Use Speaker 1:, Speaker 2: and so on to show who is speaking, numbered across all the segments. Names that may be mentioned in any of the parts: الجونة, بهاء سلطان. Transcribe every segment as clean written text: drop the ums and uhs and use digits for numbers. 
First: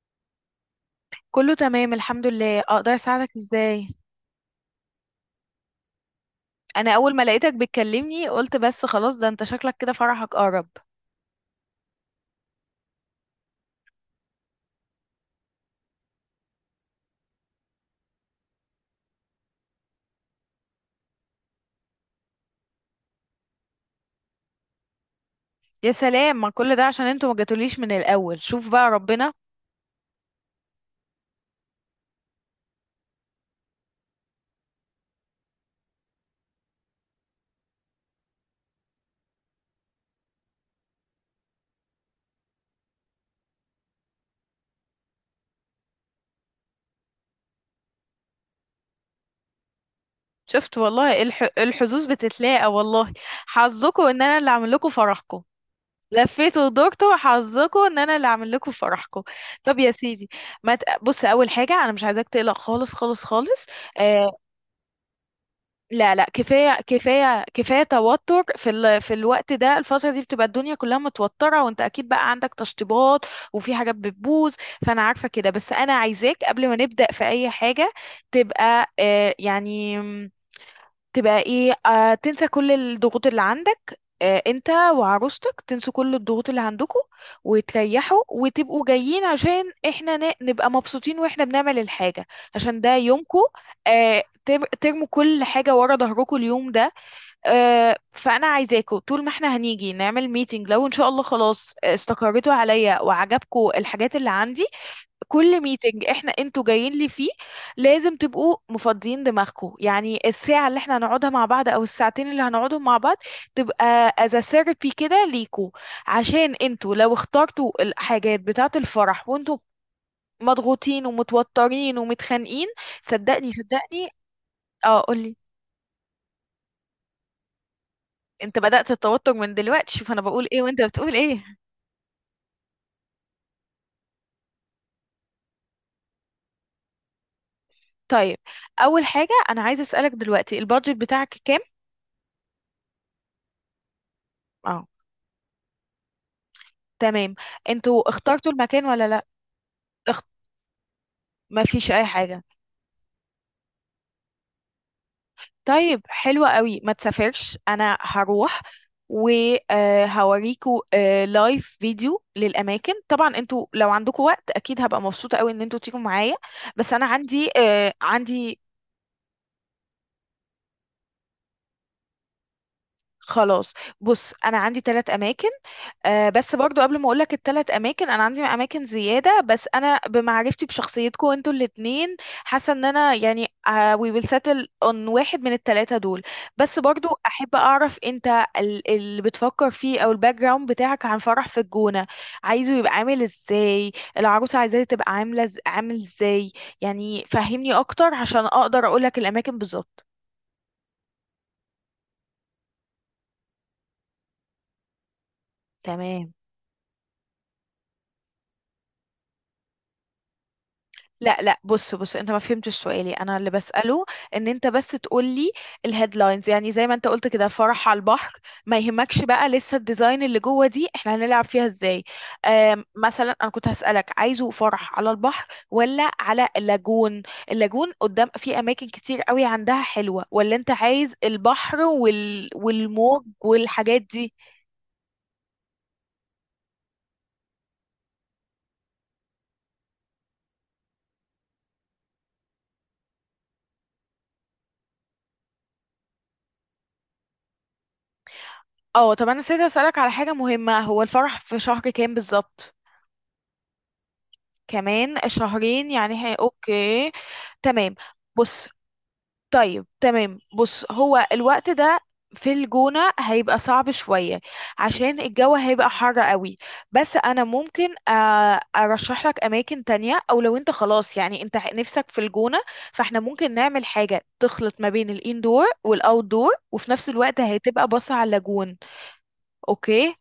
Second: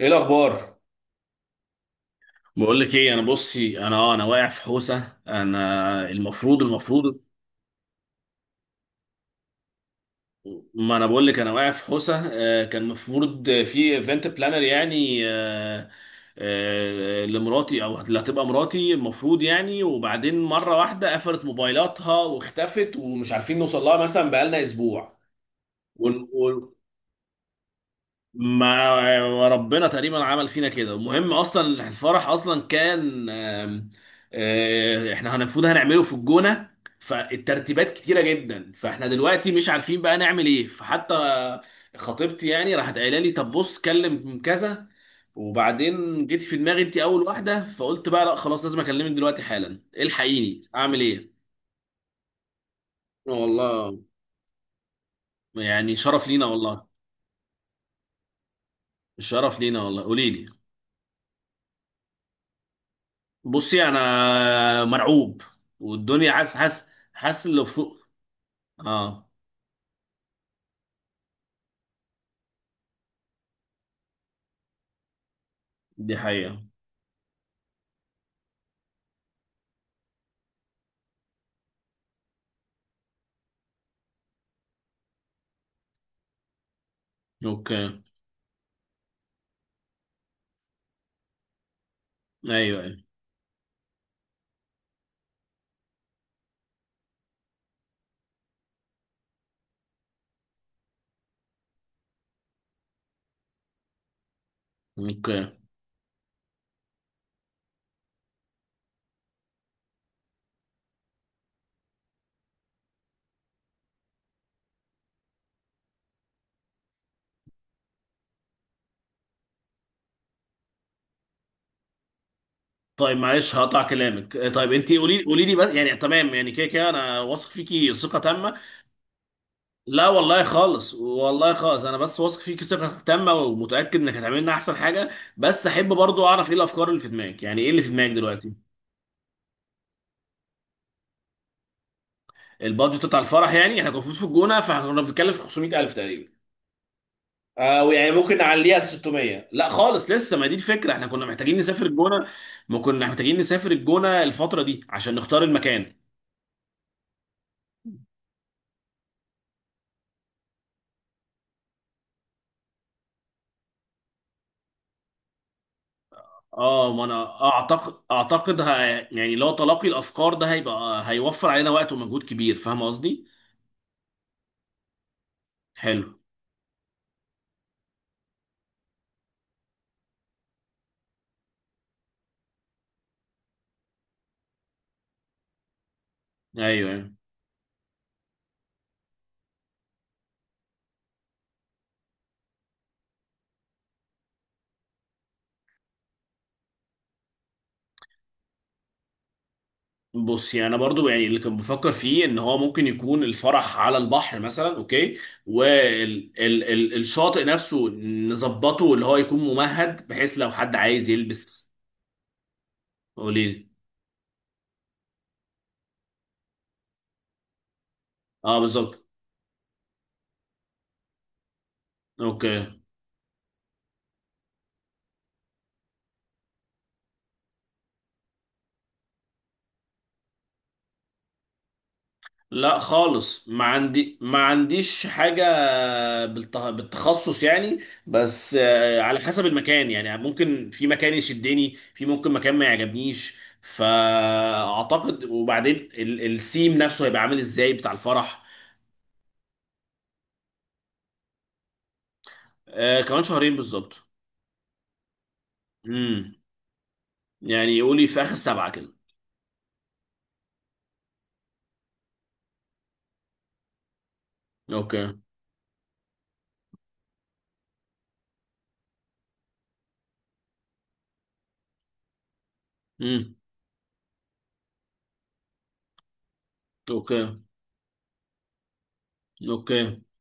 Speaker 1: ايه الاخبار؟
Speaker 2: كله تمام، الحمد لله.
Speaker 1: بقول لك
Speaker 2: اقدر
Speaker 1: ايه، انا
Speaker 2: اساعدك
Speaker 1: بصي،
Speaker 2: ازاي؟
Speaker 1: انا واقع في حوسه. انا المفروض
Speaker 2: انا اول
Speaker 1: المفروض.
Speaker 2: ما لقيتك بتكلمني قلت بس خلاص ده انت شكلك كده فرحك قرب.
Speaker 1: ما انا بقول لك انا واقع في حوسه. كان المفروض في ايفنت بلانر، يعني لمراتي او اللي هتبقى مراتي المفروض، يعني، وبعدين مره واحده قفلت موبايلاتها واختفت ومش عارفين نوصل لها مثلا بقالنا اسبوع.
Speaker 2: يا سلام، ما كل ده عشان انتوا ما جاتوليش من الاول. شوف بقى
Speaker 1: ما
Speaker 2: ربنا.
Speaker 1: وربنا تقريبا عمل فينا كده. المهم اصلا الفرح اصلا كان احنا المفروض هنعمله في الجونه. فالترتيبات كتيره جدا، فاحنا دلوقتي مش عارفين بقى نعمل ايه. فحتى خطيبتي يعني راحت قايله لي طب بص كلم كذا، وبعدين جيت في دماغي انت اول واحده، فقلت بقى لا خلاص لازم اكلمك دلوقتي حالا. الحقيني
Speaker 2: شفت
Speaker 1: اعمل
Speaker 2: والله
Speaker 1: ايه.
Speaker 2: الحظوظ بتتلاقى والله.
Speaker 1: والله
Speaker 2: حظكم ان انا اللي اعمل لكم فرحكم.
Speaker 1: يعني شرف لينا
Speaker 2: لفيتوا
Speaker 1: والله.
Speaker 2: ودورتوا، حظكم ان انا اللي اعمل لكم فرحكم.
Speaker 1: الشرف
Speaker 2: طب
Speaker 1: لينا
Speaker 2: يا
Speaker 1: والله.
Speaker 2: سيدي.
Speaker 1: قولي لي.
Speaker 2: ما ت... بص، اول حاجه انا مش عايزاك تقلق خالص خالص خالص.
Speaker 1: بصي
Speaker 2: آه،
Speaker 1: انا مرعوب.
Speaker 2: لا لا،
Speaker 1: والدنيا حاسس
Speaker 2: كفايه
Speaker 1: حاسس
Speaker 2: كفايه
Speaker 1: حاسس اللي
Speaker 2: كفايه
Speaker 1: فوق.
Speaker 2: توتر، في
Speaker 1: اه،
Speaker 2: الوقت ده. الفتره دي بتبقى الدنيا كلها متوتره، وانت اكيد بقى عندك تشطيبات وفي حاجات بتبوظ. فانا عارفه كده، بس انا
Speaker 1: دي
Speaker 2: عايزاك
Speaker 1: حقيقة.
Speaker 2: قبل ما نبدا في اي حاجه تبقى يعني، تبقى ايه، تنسى كل الضغوط اللي عندك، انت وعروستك تنسوا كل الضغوط اللي عندكم،
Speaker 1: اوكي.
Speaker 2: وتريحوا وتبقوا جايين عشان احنا نبقى مبسوطين واحنا بنعمل الحاجة،
Speaker 1: ايوه،
Speaker 2: عشان
Speaker 1: ايوه.
Speaker 2: ده يومكم. ترموا كل حاجة ورا ظهركم اليوم ده. فأنا عايزاكم، طول ما احنا هنيجي نعمل ميتنج، لو ان شاء الله خلاص استقريتوا عليا وعجبكم الحاجات اللي عندي،
Speaker 1: اوكي.
Speaker 2: كل ميتنج انتوا جايين لي فيه لازم تبقوا مفضيين دماغكم. يعني الساعة اللي احنا هنقعدها مع بعض او الساعتين اللي هنقعدهم مع بعض تبقى as a therapy كده ليكوا. عشان انتوا لو اخترتوا الحاجات بتاعة الفرح وانتوا مضغوطين ومتوترين ومتخانقين.
Speaker 1: طيب
Speaker 2: صدقني
Speaker 1: معلش هقطع
Speaker 2: صدقني.
Speaker 1: كلامك. طيب انت
Speaker 2: اه،
Speaker 1: قولي
Speaker 2: قولي.
Speaker 1: قولي لي بس. يعني تمام، يعني كده كده انا واثق فيكي ثقة
Speaker 2: انت
Speaker 1: تامة.
Speaker 2: بدأت التوتر من دلوقتي،
Speaker 1: لا
Speaker 2: شوف انا
Speaker 1: والله
Speaker 2: بقول ايه وانت
Speaker 1: خالص،
Speaker 2: بتقول ايه.
Speaker 1: والله خالص، انا بس واثق فيكي ثقة تامة ومتأكد انك هتعملي لنا احسن حاجة. بس احب برضو اعرف ايه الافكار اللي في دماغك، يعني ايه اللي في دماغك
Speaker 2: طيب،
Speaker 1: دلوقتي.
Speaker 2: اول حاجة انا عايزة اسألك دلوقتي، البادجت بتاعك كام؟
Speaker 1: البادجت بتاع الفرح يعني احنا كنا المفروض في الجونة، فاحنا
Speaker 2: اه،
Speaker 1: كنا بنتكلم في 500,000 تقريبا.
Speaker 2: تمام. انتوا
Speaker 1: يعني ممكن
Speaker 2: اخترتوا
Speaker 1: نعليها
Speaker 2: المكان
Speaker 1: ل
Speaker 2: ولا؟ لا.
Speaker 1: 600. لا خالص لسه، ما دي الفكره، احنا كنا محتاجين
Speaker 2: ما
Speaker 1: نسافر
Speaker 2: فيش اي
Speaker 1: الجونه.
Speaker 2: حاجه.
Speaker 1: ما كنا محتاجين نسافر الجونه الفتره دي عشان نختار المكان.
Speaker 2: طيب، حلوة قوي، ما تسافرش، انا هروح وهوريكوا لايف فيديو للاماكن. طبعا انتوا لو عندكم وقت اكيد هبقى مبسوطه قوي ان انتوا تيجوا معايا.
Speaker 1: اه،
Speaker 2: بس
Speaker 1: ما
Speaker 2: انا
Speaker 1: انا
Speaker 2: عندي
Speaker 1: اعتقد،
Speaker 2: آه، عندي
Speaker 1: يعني لو تلاقي الافكار ده هيوفر علينا وقت ومجهود كبير، فاهم قصدي.
Speaker 2: خلاص. بص، انا عندي 3 اماكن.
Speaker 1: حلو.
Speaker 2: بس برضو قبل ما اقولك ال3 اماكن، انا عندي اماكن زياده، بس انا بمعرفتي بشخصيتكم انتوا الاتنين حاسه ان انا يعني، we will settle on واحد من التلاته دول.
Speaker 1: ايوه،
Speaker 2: بس برضو
Speaker 1: ايوه.
Speaker 2: احب اعرف انت اللي بتفكر فيه او الباك جراوند بتاعك عن فرح في الجونه. عايزه يبقى عامل ازاي؟ العروسه عايزاه تبقى عامله عامل ازاي؟ يعني فهمني اكتر عشان اقدر اقولك الاماكن بالظبط.
Speaker 1: بص يعني انا برضو، يعني اللي كنت بفكر فيه ان هو ممكن يكون الفرح على البحر مثلا، اوكي،
Speaker 2: تمام.
Speaker 1: والشاطئ نفسه نظبطه اللي هو يكون ممهد بحيث لو حد عايز
Speaker 2: لا لا،
Speaker 1: يلبس.
Speaker 2: بص بص، انت ما فهمتش سؤالي انا اللي
Speaker 1: قولي.
Speaker 2: بسأله. ان انت بس تقولي الهيدلاينز، يعني زي ما انت قلت كده، فرح على البحر.
Speaker 1: اه،
Speaker 2: ما
Speaker 1: بالظبط.
Speaker 2: يهمكش بقى لسه الديزاين اللي جوه دي احنا هنلعب فيها ازاي.
Speaker 1: اوكي.
Speaker 2: مثلا انا كنت هسألك، عايزه فرح على البحر ولا على اللاجون؟ اللاجون قدام في اماكن كتير قوي عندها حلوة، ولا انت عايز البحر
Speaker 1: لا
Speaker 2: والموج
Speaker 1: خالص،
Speaker 2: والحاجات دي؟
Speaker 1: ما عنديش حاجة بالتخصص يعني. بس على حسب المكان، يعني ممكن في مكان يشدني، في ممكن مكان ما يعجبنيش. فأعتقد، وبعدين السيم نفسه هيبقى عامل ازاي بتاع الفرح.
Speaker 2: اه، طب انا نسيت اسألك على حاجة مهمة، هو الفرح في شهر كام بالظبط؟
Speaker 1: كمان شهرين بالظبط.
Speaker 2: كمان شهرين، يعني
Speaker 1: امم
Speaker 2: هي، اوكي.
Speaker 1: يعني
Speaker 2: تمام.
Speaker 1: يقولي في آخر
Speaker 2: بص،
Speaker 1: سبعة كده.
Speaker 2: طيب تمام، بص، هو الوقت ده في الجونة هيبقى صعب شوية، عشان
Speaker 1: اوكي.
Speaker 2: الجو هيبقى حر قوي. بس انا ممكن ارشح لك اماكن تانية، او لو انت خلاص يعني انت نفسك في الجونة، فاحنا
Speaker 1: امم
Speaker 2: ممكن نعمل حاجة تخلط ما بين الاندور والاوتدور، وفي نفس
Speaker 1: اوكي.
Speaker 2: الوقت هتبقى باصة على اللاجون.
Speaker 1: اوكي،
Speaker 2: اوكي.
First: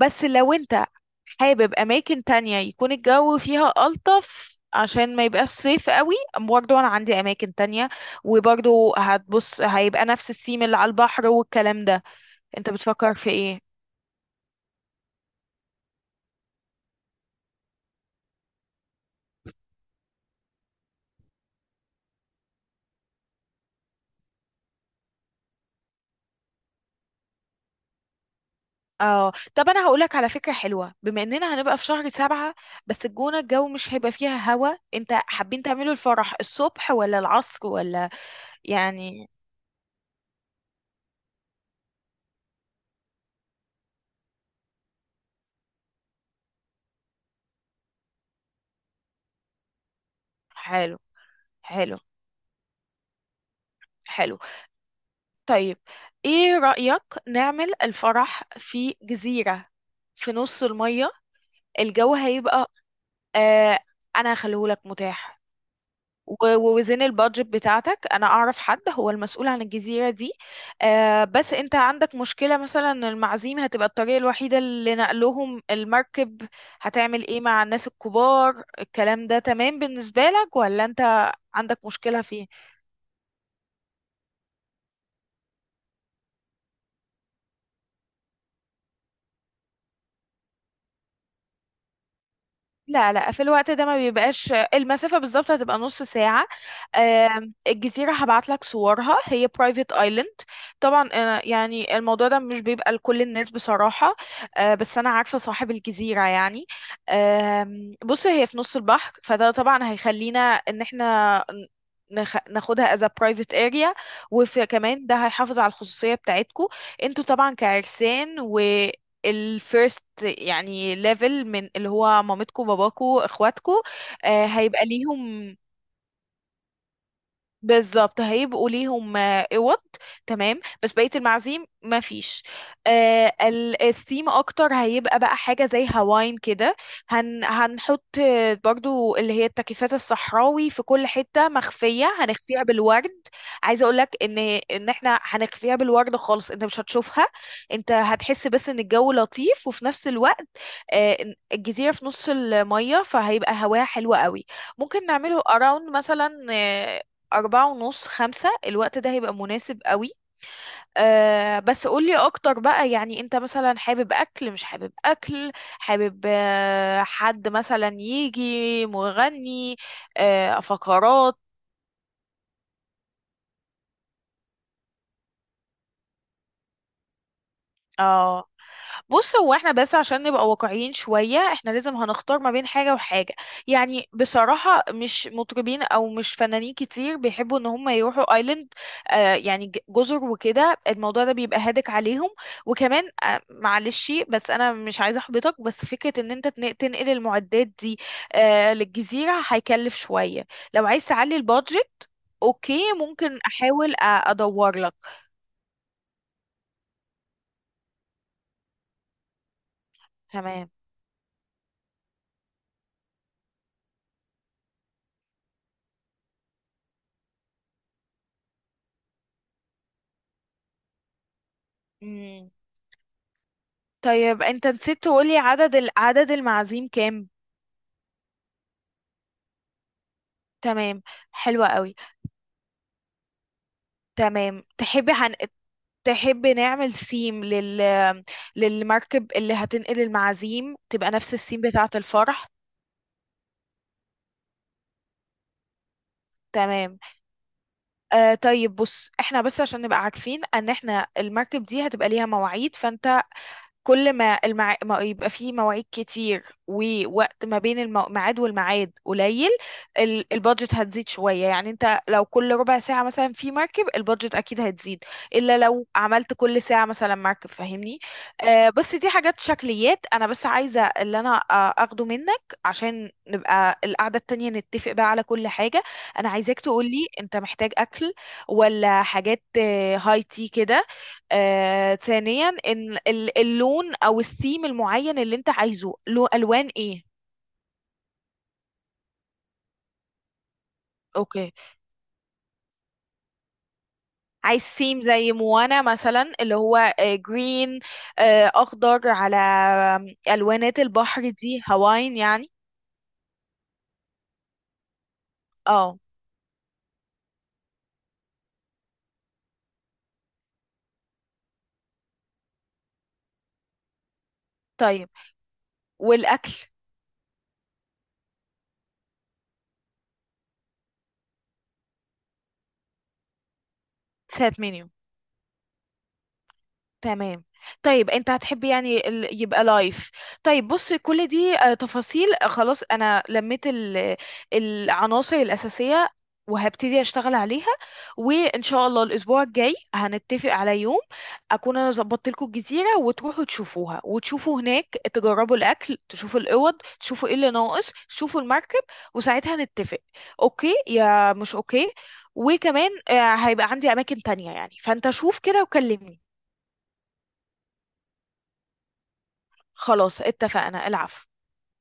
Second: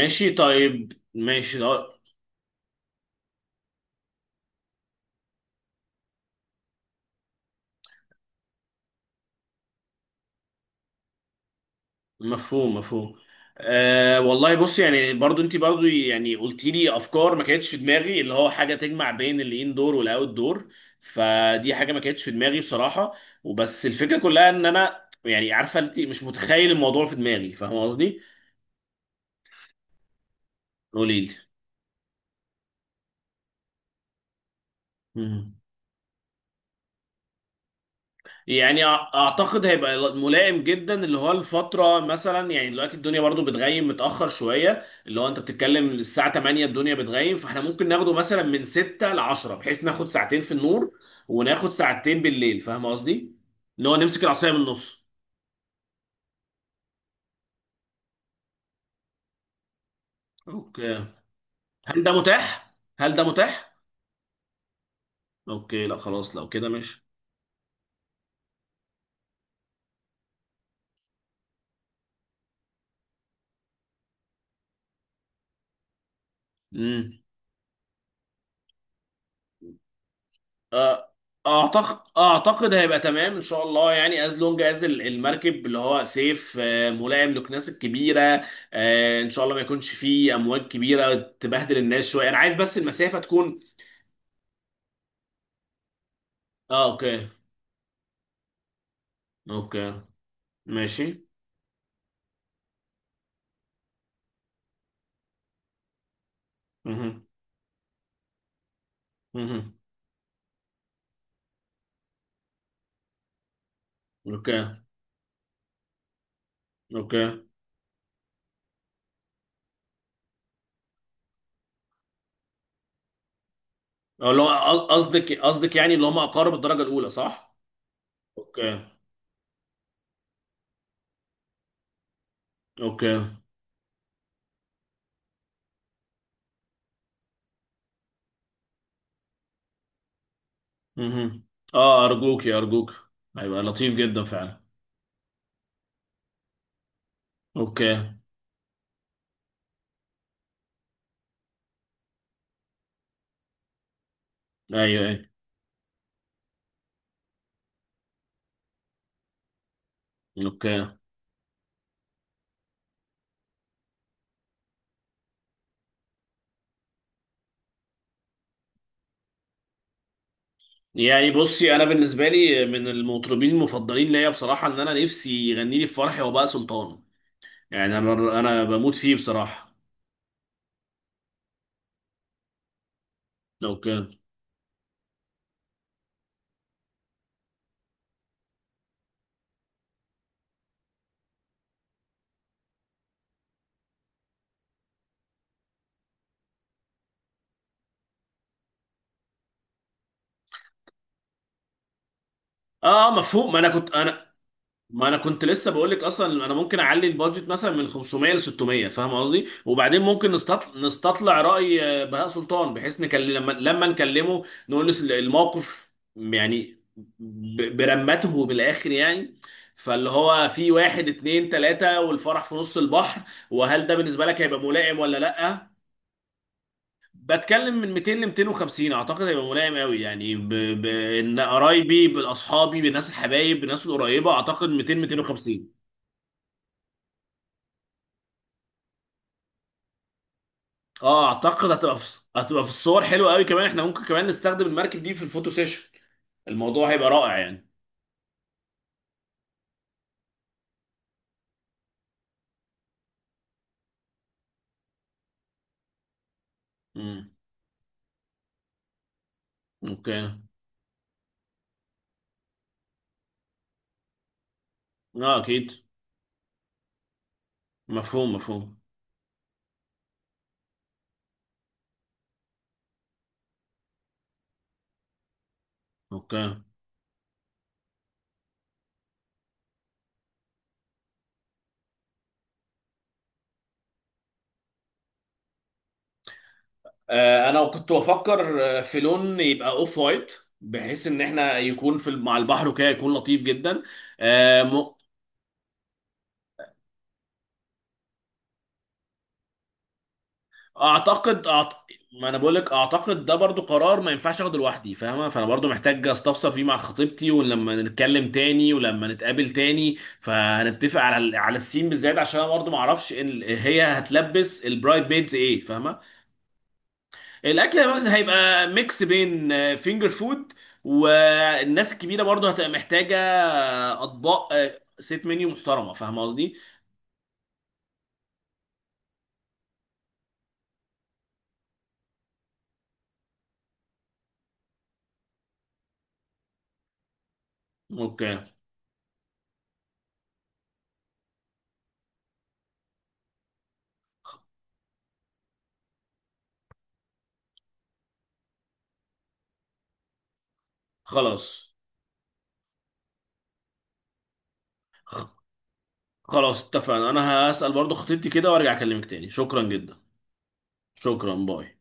Speaker 2: بس لو انت
Speaker 1: طيب، ماشي،
Speaker 2: حابب
Speaker 1: اه.
Speaker 2: اماكن تانية يكون الجو فيها الطف عشان ما يبقاش صيف قوي، برضو انا عندي اماكن تانية، وبرضو هتبص هيبقى نفس الثيم اللي على البحر والكلام ده. انت
Speaker 1: مفهوم،
Speaker 2: بتفكر
Speaker 1: مفهوم.
Speaker 2: في ايه؟
Speaker 1: أه والله، بص يعني برضو، انت برضو يعني قلت لي افكار ما كانتش في دماغي اللي هو حاجه تجمع بين الان دور والاوت دور. فدي حاجه ما كانتش في دماغي بصراحه. وبس الفكره كلها ان انا يعني عارفه انت مش متخيل الموضوع في دماغي، فاهم قصدي.
Speaker 2: اه، طب انا هقولك على فكرة حلوة، بما
Speaker 1: قولي
Speaker 2: اننا هنبقى في شهر 7، بس الجونة الجو مش هيبقى فيها هوا. انت
Speaker 1: لي.
Speaker 2: حابين تعملوا الفرح الصبح ولا العصر ولا؟
Speaker 1: يعني
Speaker 2: يعني،
Speaker 1: اعتقد هيبقى ملائم جدا، اللي هو الفتره مثلا، يعني دلوقتي الدنيا برضو بتغيم متاخر شويه، اللي هو انت بتتكلم الساعه 8 الدنيا بتغيم، فاحنا ممكن ناخده مثلا من 6 ل 10 بحيث ناخد ساعتين في النور
Speaker 2: حلو.
Speaker 1: وناخد
Speaker 2: حلو.
Speaker 1: ساعتين بالليل، فاهم قصدي، اللي هو نمسك
Speaker 2: حلو.
Speaker 1: العصايه من النص.
Speaker 2: طيب، ايه رأيك نعمل الفرح في جزيرة في نص
Speaker 1: اوكي.
Speaker 2: المية؟
Speaker 1: هل ده
Speaker 2: الجو هيبقى...
Speaker 1: متاح هل ده متاح؟
Speaker 2: آه، انا هخليهولك متاح.
Speaker 1: اوكي، لا خلاص لو كده.
Speaker 2: ووزن البادجت بتاعتك، انا اعرف حد هو المسؤول عن الجزيرة دي. بس انت عندك مشكلة مثلا إن المعازيم هتبقى الطريقة الوحيدة اللي نقلهم المركب؟
Speaker 1: ماشي.
Speaker 2: هتعمل ايه مع الناس الكبار الكلام ده؟ تمام بالنسبة لك ولا
Speaker 1: آه،
Speaker 2: انت عندك
Speaker 1: اعتقد،
Speaker 2: مشكلة فيها؟
Speaker 1: هيبقى تمام ان شاء الله. يعني از لونج از المركب اللي هو سيف ملائم للناس الكبيره. ان شاء الله ما يكونش فيه امواج كبيره تبهدل الناس شويه. انا عايز بس
Speaker 2: لا
Speaker 1: المسافه
Speaker 2: لا، في
Speaker 1: تكون.
Speaker 2: الوقت ده ما بيبقاش. المسافة بالظبط هتبقى نص ساعة.
Speaker 1: اه، اوكي.
Speaker 2: الجزيرة هبعت لك صورها، هي برايفت
Speaker 1: اوكي،
Speaker 2: ايلاند. طبعا
Speaker 1: ماشي.
Speaker 2: يعني الموضوع ده مش بيبقى لكل الناس بصراحة. بس أنا عارفة صاحب الجزيرة، يعني
Speaker 1: مه.
Speaker 2: بص هي في نص البحر، فده
Speaker 1: مه.
Speaker 2: طبعا هيخلينا إن احنا ناخدها as a private area،
Speaker 1: اوكي.
Speaker 2: وكمان ده هيحافظ على الخصوصية بتاعتكو. انتوا
Speaker 1: اوكي.
Speaker 2: طبعا كعرسان، الفيرست يعني ليفل من اللي هو مامتكو باباكو اخواتكو،
Speaker 1: اللي
Speaker 2: آه،
Speaker 1: هو
Speaker 2: هيبقى
Speaker 1: قصدك،
Speaker 2: ليهم.
Speaker 1: يعني اللي هم اقارب الدرجه الاولى، صح؟
Speaker 2: بالظبط هيبقوا
Speaker 1: اوكي.
Speaker 2: ليهم اوض. تمام، بس بقيه المعازيم ما فيش.
Speaker 1: اوكي.
Speaker 2: الثيم اكتر هيبقى بقى حاجه زي هواين كده. هنحط برضو اللي هي التكييفات الصحراوي في كل
Speaker 1: مه.
Speaker 2: حته
Speaker 1: اه،
Speaker 2: مخفيه
Speaker 1: ارجوك، يا
Speaker 2: هنخفيها
Speaker 1: ارجوك.
Speaker 2: بالورد.
Speaker 1: هيبقى
Speaker 2: عايزه
Speaker 1: لطيف
Speaker 2: اقول لك
Speaker 1: جدا
Speaker 2: ان
Speaker 1: فعلا.
Speaker 2: ان احنا هنخفيها بالورد خالص، انت مش هتشوفها.
Speaker 1: اوكي.
Speaker 2: انت هتحس بس ان الجو لطيف، وفي نفس الوقت آه، الجزيره في نص الميه فهيبقى هواها حلو قوي.
Speaker 1: ايوه،
Speaker 2: ممكن
Speaker 1: ايوه.
Speaker 2: نعمله اراوند مثلا 4:30 خمسة، الوقت ده هيبقى مناسب قوي.
Speaker 1: اوكي.
Speaker 2: أه، بس قولي أكتر بقى، يعني أنت مثلا حابب أكل مش حابب أكل؟ حابب حد مثلا يجي مغني؟ أه،
Speaker 1: يعني
Speaker 2: فقرات؟
Speaker 1: بصي، انا بالنسبه لي من المطربين المفضلين ليا بصراحه ان انا نفسي يغني لي في فرحي وباء سلطان. يعني انا،
Speaker 2: اه،
Speaker 1: بموت فيه
Speaker 2: بص، هو
Speaker 1: بصراحه.
Speaker 2: احنا بس عشان نبقى واقعيين شوية احنا لازم هنختار ما بين حاجة وحاجة.
Speaker 1: لو
Speaker 2: يعني
Speaker 1: كان.
Speaker 2: بصراحة مش مطربين او مش فنانين كتير بيحبوا ان هم يروحوا ايلاند، يعني جزر وكده، الموضوع ده بيبقى هادك عليهم. وكمان معلش، بس انا مش عايزة احبطك، بس فكرة ان انت تنقل المعدات دي للجزيرة هيكلف شوية. لو عايز تعلي البادجت اوكي،
Speaker 1: اه،
Speaker 2: ممكن
Speaker 1: مفهوم.
Speaker 2: احاول ادور لك.
Speaker 1: ما انا كنت لسه بقول لك، اصلا انا ممكن اعلي البادجت مثلا من 500 ل 600، فاهم قصدي. وبعدين ممكن نستطلع راي بهاء سلطان، بحيث نكلم، لما نكلمه نقول له الموقف، يعني برمته من الاخر يعني. فاللي هو في واحد اتنين تلاتة، والفرح
Speaker 2: تمام.
Speaker 1: في نص البحر. وهل ده بالنسبة لك
Speaker 2: طيب،
Speaker 1: هيبقى
Speaker 2: انت
Speaker 1: ملائم
Speaker 2: نسيت
Speaker 1: ولا
Speaker 2: تقولي
Speaker 1: لأ؟
Speaker 2: عدد المعازيم كام؟
Speaker 1: بتكلم من 200 ل 250، اعتقد هيبقى ملائم قوي. يعني
Speaker 2: تمام،
Speaker 1: بان
Speaker 2: حلوة قوي.
Speaker 1: قرايبي، باصحابي، بالناس الحبايب، بالناس القريبة،
Speaker 2: تمام،
Speaker 1: اعتقد 200 250.
Speaker 2: تحبي نعمل سيم للمركب اللي هتنقل المعازيم، تبقى
Speaker 1: اه،
Speaker 2: نفس السيم
Speaker 1: اعتقد
Speaker 2: بتاعة الفرح؟
Speaker 1: هتبقى في الصور حلوه قوي. كمان احنا ممكن كمان نستخدم المركب دي في الفوتو سيشن. الموضوع
Speaker 2: تمام.
Speaker 1: هيبقى رائع يعني.
Speaker 2: طيب، بص احنا بس عشان نبقى عارفين ان احنا المركب دي هتبقى ليها مواعيد، فانت كل ما ما يبقى فيه مواعيد كتير
Speaker 1: امم
Speaker 2: ووقت ما بين الميعاد والميعاد قليل،
Speaker 1: اوكي.
Speaker 2: البادجت هتزيد شوية. يعني انت لو كل ربع ساعة مثلا في مركب البادجت اكيد هتزيد،
Speaker 1: اه،
Speaker 2: الا
Speaker 1: اكيد.
Speaker 2: لو عملت كل ساعة مثلا مركب، فاهمني.
Speaker 1: مفهوم، مفهوم.
Speaker 2: بس دي حاجات شكليات، انا بس عايزة اللي انا اخده منك عشان نبقى القعدة التانية نتفق بقى على كل حاجة. انا
Speaker 1: اوكي.
Speaker 2: عايزاك تقولي، انت محتاج اكل ولا حاجات هاي تي كده؟ ثانيا، ان اللون او الثيم المعين اللي انت عايزه له الوان ايه؟
Speaker 1: آه، انا كنت بفكر في لون يبقى اوف وايت، بحيث ان
Speaker 2: اوكي.
Speaker 1: احنا يكون في مع البحر وكده يكون لطيف جدا.
Speaker 2: عايز
Speaker 1: آه.
Speaker 2: ثيم زي موانا مثلا اللي هو جرين، اخضر على الوانات البحر
Speaker 1: اعتقد،
Speaker 2: دي، هواين
Speaker 1: ما انا
Speaker 2: يعني؟
Speaker 1: بقول لك، اعتقد ده برضو قرار ما ينفعش اخده لوحدي، فاهمه. فانا برضو
Speaker 2: اه،
Speaker 1: محتاج استفسر فيه مع خطيبتي، ولما نتكلم تاني ولما نتقابل تاني، فهنتفق على على السين بالذات، عشان انا برضو ما اعرفش هي هتلبس البرايد
Speaker 2: طيب،
Speaker 1: بيدز ايه، فاهمه.
Speaker 2: والاكل؟
Speaker 1: الاكل هيبقى ميكس بين فينجر فود، والناس الكبيره برضو هتبقى محتاجه اطباق،
Speaker 2: سات منيو،
Speaker 1: سيت منيو محترمه، فاهمه قصدي.
Speaker 2: تمام. طيب انت هتحب يعني يبقى لايف؟ طيب بص كل دي تفاصيل. خلاص انا لميت العناصر الأساسية وهبتدي اشتغل عليها،
Speaker 1: اوكي.
Speaker 2: وان شاء الله الاسبوع الجاي هنتفق على يوم اكون انا ظبطت لكم الجزيره، وتروحوا تشوفوها وتشوفوا هناك، تجربوا الاكل، تشوفوا الاوض، تشوفوا ايه اللي ناقص، تشوفوا المركب، وساعتها نتفق اوكي يا مش
Speaker 1: خلاص،
Speaker 2: اوكي. وكمان هيبقى عندي اماكن تانية، يعني فانت شوف كده وكلمني.
Speaker 1: خلاص اتفقنا، انا هسأل برضو خطيبتي كده وارجع اكلمك تاني. شكرا جدا.
Speaker 2: خلاص اتفقنا. العفو.
Speaker 1: شكرا، باي.